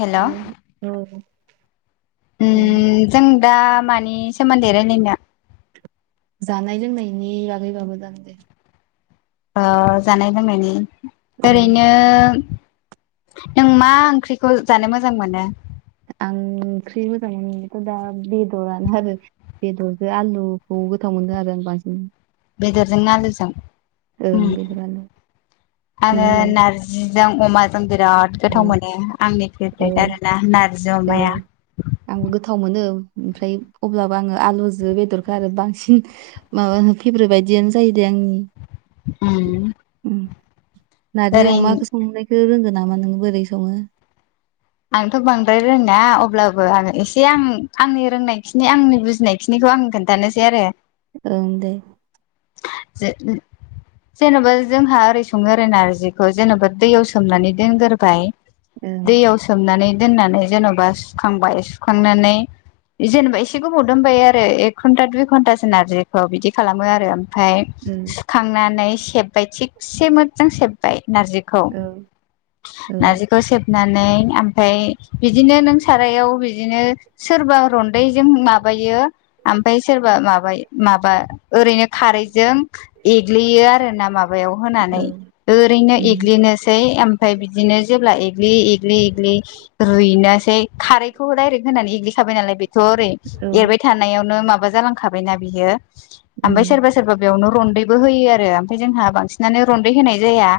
हेल' दे जों दा मानि सोमोन्दै रायलायनो जानाय लोंनायनि बागैबाबो जागोन दे ओ जानाय लोंनायनि औ ओरैनो नों मा ओंख्रिखौ जानो मोजां मोनो आं ओंख्रि मोजां मोनथ' दा बेदरानो आरो बेदरजों आलुखौ गोथाव मोनदों आरो बांसिन बेदरजों नालोजों ओं बेदर आलु आङो नोंलाय नारजि जों अमाजों गो बिराद गोथाव औ मोनो आंनि औ फेभ्रेट आरो ना नारजि औ अमाया आंबो गोथाव मोनो ओमफ्राय अब्लाबो आङो आलुजो बेदरखौ आरो बांसिन माब फेब्रेट बायदिनो जों जियो दे आं उम नार्जि ओरैनो अमाखौ संनायखौ रोंगोन नामा नोंङ बोरै सङो आंथ' बांद्राय रोङा अब्लाबो आङो एसे आं आंनि रोंनायखिनि आंनि बुजिनायखिनिखौ आं खिन्थानोसै आरो ओं दे जे जेन'बा जोंहा ओरै सङो ओरै नारजिखौ जेन'बा दैयाव सोमनानै दोनग्रोबाय ओं सनानै दोननानै जेन'बा सुखांबाय सुखांनानै जेनेबा एसे गोबाव दोनबायायो आरो एक घन्टा दुइ घन्टाासो नारजिखौ बिदि खालामो आरो ओमफफ्राय ओं सुखांनानै सेब्बाय थिगसे मोजां सेब्बाय नारजिखौ औ औ नारजिखौ सेबनानै ओमफफ्राय बिदिनो नों सारायाव बिदिनो सोरबा रन्दैजों माबायो ओमफ्राय सोरबा माबा माबा ओरैनो खारैजों एग्लियो आर ना माबायाव औ होनानै ओरैनो उम एग्लिनो सै मफ्राय बिदिनो जेब्ला एलि एलि रुइनोसै खारैखौ डाइरेक्ट होनानै एग्लिखाबाय नालाय बे थ' ओरै औ एरबाय थानायावनो माबा जालांखाबायना बियो ओमफफ्राय उम सोरबा सोरबा बेयावनो रन्दैबो होयो आरो ओमफ्राय जोंहा बांसिनानो रन्दै होनाय जाया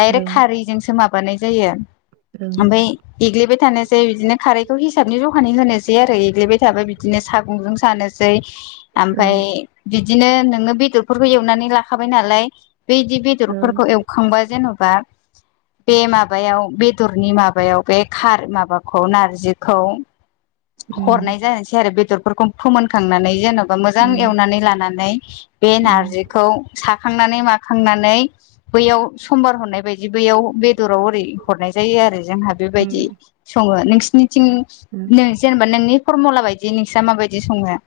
दायरेक्ट खारैजोंसो माबानाय जायो ओमफफ्राय एग्लिबाय थानोसै बिदिनो खारैखौ हिसाबनि जखानि होनोसै सै आरो एग्लिबाय थाबाय बिदिनो सागंजों सानोसै ओमफफ्राय बिदिनो नोङो बेदरफोरखौ एवनानै लाखाबाय नालाय बेदि बेदरफोरखौ एवखांबा जेन'बा बे माबायाव बेदरनि माबा माबायाव बेार माबाखौ नारजिखौ हरनाय जसै आरो बे बे फोनखांनानै जेनबा मोजां एवनानै लानानै बे नारजिखौ साखांनानै माखांनानै बैयाव समबार हरनाय बायदि बेैयाव बेदराव ओरै हरनाय जायो आरो जोंहा बेबायदि सङो नोंसिनि थिं नों जेनेबा नोंनि फरमुला बायदि नोंस माबायदि सङो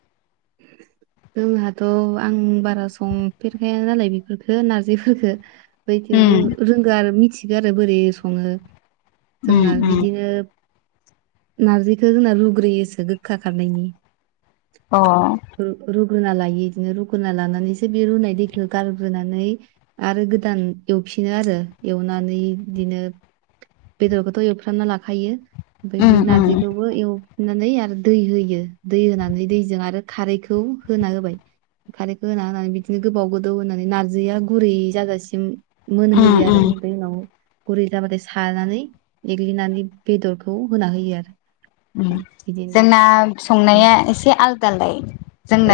जोंहाथ' आं बारा संफेरखाया नालाय बेफोरफोरखौ नारजिफोरखो बेफ्राय थेवबो उम रोंगौ आरो मिथिगौ आरो बोरै सङो उम जोंना उम बिदिनो नारजिखौ जोंना रुग्रोयोसो गोखा खारनायनि अ रुगोना लायो बिदिनो रुगुोनना लानानैसो बे रुनाय दैखौ गारग्रोनानै आरो गोदान एव फिनो आरो एवनानै बिदिनो बेदरखौथ' एवफ्रामना लाखायो ओमफ्राय बे उम उम नारजिखौबो एवफिननानै आरो दै होयो दै होनानै दैजों आरो खारैखौ होना होबाय खारैखौ होना होनानै बिदिनो गोबाव गोदौ होनानै नारजिया गुरै जाजासिम उम मोनहैयो आरो उम बे उनाव गुरै जाबाथाय सानानै एग्लिनानै बेदरखौ होना होयो आरो बिदिनो जोंना उम, संनाया एसे आलदा आलदाय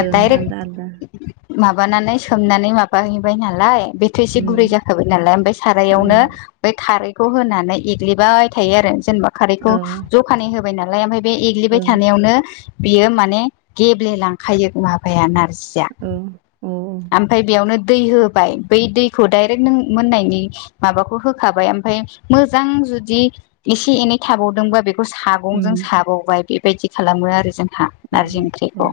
ओं आलदा आलदा माबानानै सोमनानै माबाहैबाय नालाय बेथोर एसे उम गुरै जाखाबाय नालाय ओमफ्राय उम सारायावनो बै खारै खौ होनानै एग्लिबाय थायो आरो जेनेबा औ खारैखौ जखानै होबाय नालाय ओमफ्राय बे एग्लिबाय ओं थानायावनो बियो माने गेब्लेलांखायो माबाया नारजि सिया औ औ ओमफ्राय बेयावनो दै होबाय बै दैखौ डाइरेक्ट नों मोननायनि माबाखौ होखाबाय ओमफ्राय मोजां जुदि एसे एनै थाबावदोंबा बेखौ उम सागंजों साबावबाय बेबायदि खालामो आरो जों औ नारजि ओं ओंख्रिखौ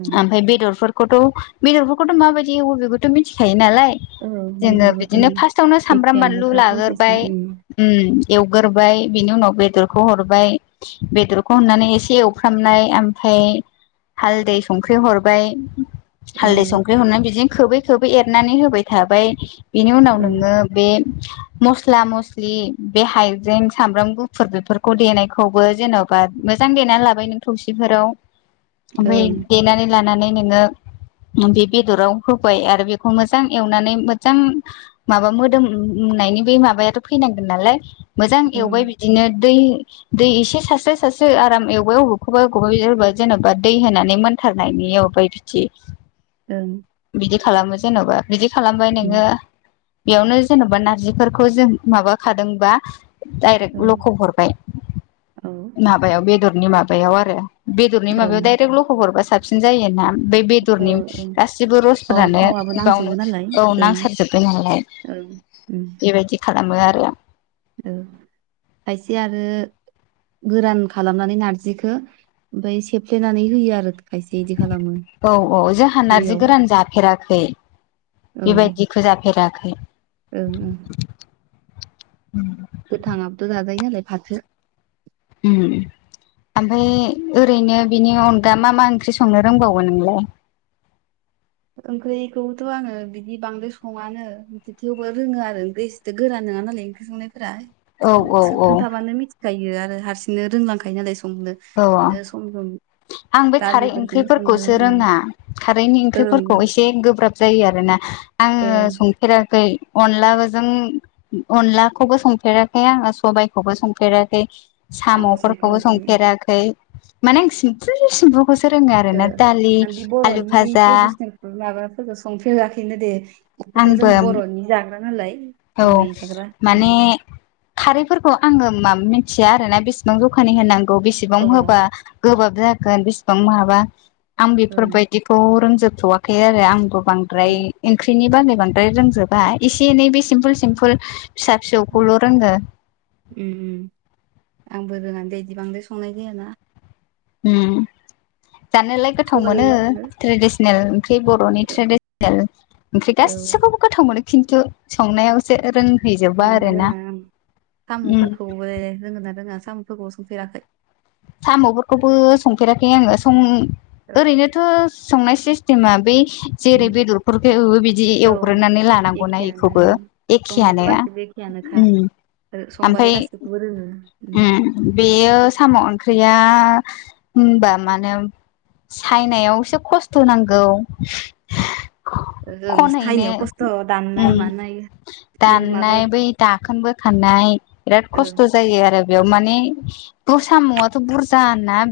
ओं बेदरफोर थ' बेदरफोरखौथ' माबायदि बेखौथ' मिथिखायो नालाय औ जोङो बेदरखौथ' ओं बिदिनो फार्स्टावनो सामब्राम बानलु एखेयानोखा प्रसेसा लाग्राय उम उम एवग्रोबाय बिनि उनाव बेदरखौ हर माय बेदरखौ होननानै एसे एवफ्रामनाय ओमफ्राय हालदै संख्रि हरबाय हालदै औ संख्रि हरनानै बिदिनो खोबै खोबै एरनानै होबाय थाबाय बेनि उनाव ओं नोङो बे मस्ला मस्लि बे हायजें सामब्राम गुफुर बे देनायखौबो जेन'बा मोजां देनानै लाबाय नों थौसिफोराव ओमफ्राय ओं देनानै लानानै नोङो बे बेदराव होबाय आरो बेखौ मोजां एवनानै मोजां माबा मोदोम नायनि बे माबायाथ' फैनांगोन नालाय मोजां ओं एवबाय बिदिनो दै दै एसे सास्र सारस्रि आराम एवबाय अबेखौबा एबायबा जेन'बा दै होनानै मोनथारनाय एवबाय बेदो औ खालामो जेन'बा बिदि खालामबाय नोङो बेयावनो जेन'बा नारजिफोरखौ जों माबाखादोंबा डायरेक्ट ओं लख' हरबाय औ माबायाव बेदरनि माबायाव आरो बेदरनि ओं माबायाव दडायरेक्ट ल'खब हरबा सासे साबसिन जायो ना बे औ बेदरनि ओं गासिबो अ रसफोरानो थावाबो नांजोबो बेावनो नालाय औ ओं नांसारजोब्बाय नालाय बेबायदि [inaudible] खालामो आरो औ खायसे आरो गोरान खालामनानै नारजिखौ ओमफ्राय सेफ्लेनानै होयो आरो खायसे इदि खालामो औ औ जोंहा नारजि दैयाव गोरान जाफेराखै बेबायदिखौ जाफेराखै ओ उ गोथाङाबोथ' जाजायो नालाय फाथो उम ओमफ्राय ओरैनो बिनि अनगा मा मा ओंख्रि संनो रोंबावो नोंलाय [inaudible] ओंख्रिखौथ' आङो बिदि बांद्राय सङानो थेवबो रोङो आरो ओंख्रिथ गोरा नङा नालाय ओंख्रि संनायफोरा औ औ खोनथाबानो मिथिखायो आरो हारसिंनो रोंलांखायो नालाय संनो औ बिदिनो सम सम आं बे खारै दालिफोरखौनो संनो ओंख्रिफोरखौसो उम रोङा खारैनि ओं ओंख्रिफोरखौ एसे गोब्राब जायो आरोना आङो ओं संफेराखै अनलाजों अनलाखौबो संफेराखै आङो सबायाइखौबो संफेराखै? साम'फोरखौबो संफेराखै माने आं सिम्फु सिम्फु खौसो रोंङो आरो ओ ना दालि, आं आलु फाजा फोरखौ संफेराखैनो दे बेखौथ' आंबो जोंनि बर'नि जाग्रा नालाय। औ गुबै जाग्रा माने उम खारैफोरखौ आंङो माम मिथिया आरोना बेसेबां जखानि होनांगौ बेसेबां अ ओं होबा गोबाब दागोन बेसेबां माबा आं ओं बेफोरबायदिखौ रोंजोबथ'वाखै आरो आं द बांद्राय ओंख्रिनि बागै बांद्राय रोंजोबा एसे एनै बे सिम्पोल सिमपोल फिसा उम फिसौखौल' रोंङो। उम आंबो रोंङा दै बिदि बांद्राय संनाय जायाना। उम जानोलाय गोथाव सबाइ मोनो हो ट्रेडिसनेल ख्रि बर'नि ट्रेडिसनेल ओंख्रि औ गासिखौबो गोथाव मोनो खिन्थु संनायावसो रों संनो रोंङा उम साम'फोरखौबो रोंगोना रोंङा? ‌सम' फोरखौ सोंफेराखै? साम'फोरखौबो संफेराखै आंङो सं ओरैनोथ' संनाय सिस्टिमा बि जेरै' उम, बेदरफोरखौ एवओ बिदि औ एवग्रोनानै लानांगौना इखौबो एखेयानो। केयानोखा। ओमफाय उम बेयो साम' ओंख्रिया आ होनबा मानो सायनायावसो खस्थ' नांगौ। जों खनहैनो सायनायाव खस्थ' दाननाय उम मानाय एर माबा दाननाय बै दाखोनबोखानाय बिराद ओ खस्थ' जायो आरो। बेयाव माने द साम'वाथ' बुरजा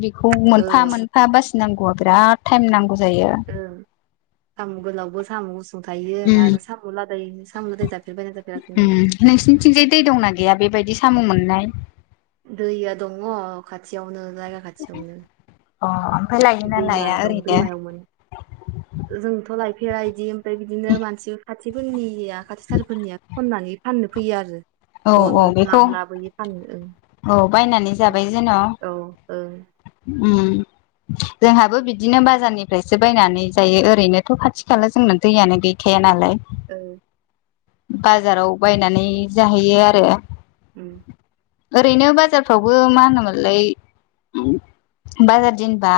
बेखौ औ मोनफा मोनफा बासि नांगौ आ बिराद टाइम नांगौ। जायो औ साम' गोलावबो साम' गुसुं थायो उम आरो साम' लादाय साम' लादाय जाफेरबायना जाफेराखै उम नोंलाय नोंसिनिथिंजाय दै दंना गैया बेबायदि साम' मोननाय? दैया दंङ खाथियावनो जायगा खाथियावनो। अ ओमफ्राय लायोना दैमा लाया दं ओरैनो दैमायावमोन जोंथ' लाइफ फेरा इदि ओमफ्राय बिदिनो मानसि खाथिफोरनिया खाथि थारफोरनिया खननानै फाननो फैयो आरो। औ न' औ न' बेखौ लां लाबोयो फानो। औ बायनानै जाबाय जेन'। ओं उम जोंहाबो बिदिनो बाजारनिफ्रायसो बायनानै जायो ओरैनोथ' खाथि खाला जोंनो दैयानो गैखाया नालाय। ओं बाजाराव बायनानै जाहैयो आरो। उम ओरैनो बाजारफ्रावबो मा होनोमोनलाय बाजार दिनबा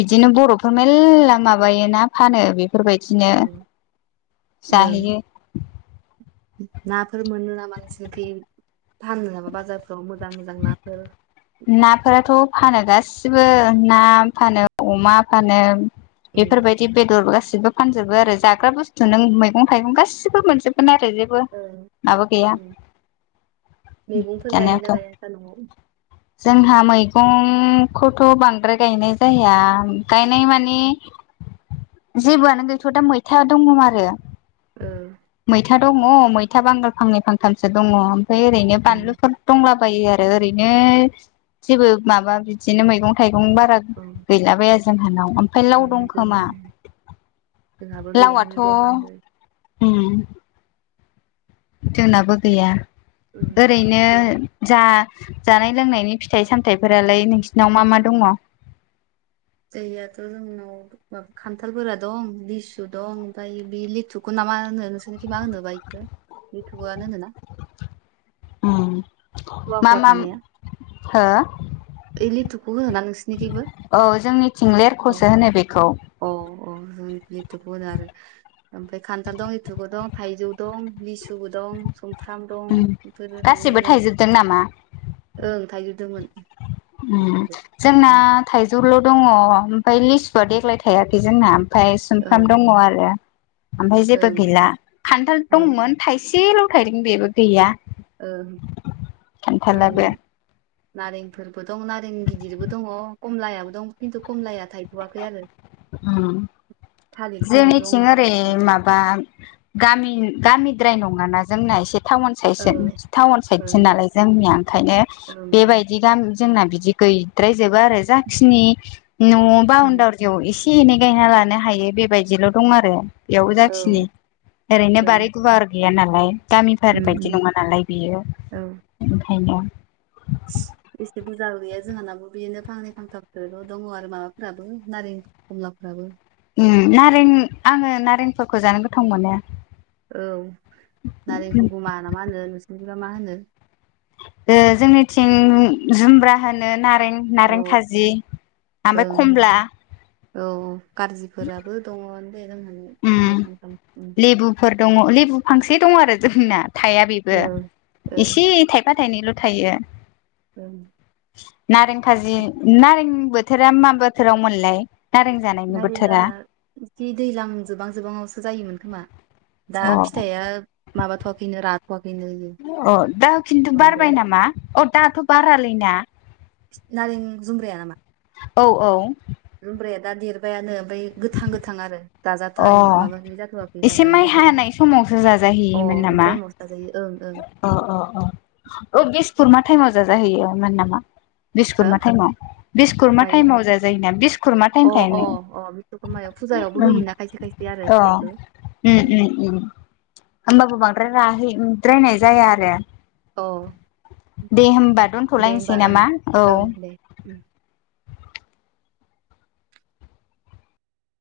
बिदिनो बर'फोर मेल्ला माबायोना फानो बे बेफोरबायदिनो ओं ओं जाहैयो नाफोर मोनो नामा नोंसोरखै फानो नामा बाजारफ्राव मोजां मोजां नाफोर? नाफोराथ' फानो गासिबो ना फानो अमा फानो उम बेफोरबायदि बेदर गासि सिबो फानजोबो आरो जाग्रा बुस्थु नों मैगं थाइगं गासिबो मोनजोबगोन आरो। जेबो औ उम माबा गैया मैगंफोर जानायावथ' गायोना गाया नोंसा न'आव? जोंहा मैगं खौथ' बांद्राय गायनाय जाया गायनाय माने जेबोआनो गैथ' दा मैथा दंङ आरो। औ था दंङ मैथा बांगाल फांनै फांथामसो दंङ ओमफाय ओरैनो उम बानलुफोर दंला बयो आरैनो जेबो माबा बिदिनो मैगं थाइ गं दं बारा ओं गैलाबाया जोंहानाव ओमफ्राय लाव ओं जों दंखोमा। जोंहाबो गैयानो दे बांद्राय। होम जोंनाबो गैया उम ओरैनो ओं जा जानाय लोंनायनि फिथाइ सामथायफोरालाय नोंसिनाव मा मा दङ? दंनायाथ जोंनाव मा खान्थालफोरा दं लिसु दं ओमफ्राय बे लिथुख ना मा होनो नोंसोरनिखि मा होनो बा इखौ इउटुबानो होनोना? [inaudible] ओं थखा थखा थानाया। हो ओइ लिथुखौ होनोना नोंसिनिखैबो औ जोंनिथिं अ लेरखसो होनो बेखौ। अ अ जों लिथुख होनो आरो ओमफ्राय खान्थाल दं लिथुखबो दं थाइजौ दं लिसुबो दं। दं संफ्राम दं उम बेफोरो दङ गासिबो थाइजोबदों नामा ओं थाइजौ दंमोन। जोंना थाइजौल दङ ओमफ्राय लिसुआ देग्लाय थायाखै जोंना। ओमफ्राय औ सुमफ्राम ओं दङ आरो ओमफ्राय जेबो ओं गैला खान्थाल दंमोन थाइसेल थायदों बेेबो गैया। ओ आरो। खान्थालाबो नारेंफोरबो दं नारें गिदिरबो दङ खमलायाबो दं खिन्थु खमलाया थायथआखै आरो उम थालिरफोर दं जोंनिथिं ओरै माबा गामि गामिद्राय नङाना जोंना एसे टाउन साइस औ ओं टाउन साइदसो ओं नालाय जोंनिया ओंखायनो बेबायदि गामि जोंना बिदि गैयद्राय जोबा आरो जाखिनि न उम बाउनदा थियाव एसे एनै गायना लानो हायो बेबायदिल' दं आरो बेयावबो औ जाखिनि ओरैनो ओं बारि गुवार गैया नालाय। गामिफोर उम बायदि उम नङा नालाय बेयो औ ओंखायनो। एसे बुरजा गैया जोंहानाबो बिदिनो फांनै फांथाफोरल दङ आरो माबाफोराबो नारें खमलाफ्राबो उम नारें आंङो नारेंफोरखौ जानो गोथाव मोनो। औ नारें खौ बा ना मा होनो नोंसिनिथिंबा मा होनो। जोंनिथिं जुमब्रा होनो ना रें औ नारें खाजि ओमफ्राय ओं कमला औ खारजिफोराबो दङ दे जोंहानाव फांनै उम फांथाम लेबुफोर दङ लेबु फांसे दं आरो जोंना थाया बेबो ओ ओ एसे थायफा थाइनैल थायो। औ। नारें खाजि नारें बोथोरा मा बोथोराव मोनलाय? नारें जानायनि ओरैनो बोथोरा जि दैज्लां जोबां जोबांङावसो जायोमोन खोमा। दा अ फिथाइया माबाथवाखैनो राथवाखैनो। अ दा खिन्थु बारबाय बांद्राय नामा अ दाथ बारालैना। नारें जुमब्राया नामा? औ औ। जुमब्राया दा देरबायानो ओमफ्राय गोथां गोथां आरो। दा जाजाथवा अ माबानाय जाथवाखै एसे माइ जाजानाय जाथवाखै हानाय समावसो अ जाजाहैयोमोन इ नामा टाइमावसो जाजायो ओं। अ अ अ औ बिसकरमा टाइमाव जाजाहैयोन मोन नामा! हो बिस्कुरमा टाइमाव बिस्कुरमा मायो टाइमाव जाजायोना बिस्कुरमा अ टाइम अ थायो। अ बिस्वकर्मायाव फुजायावबो होयो ना। अ उम उम उम होमबाबो बांद्राय राहै द्रायनाय जाया आरो। अ दे होमबा दे होमबा दोनथलायसै ओं नामा औ। ओं दे उम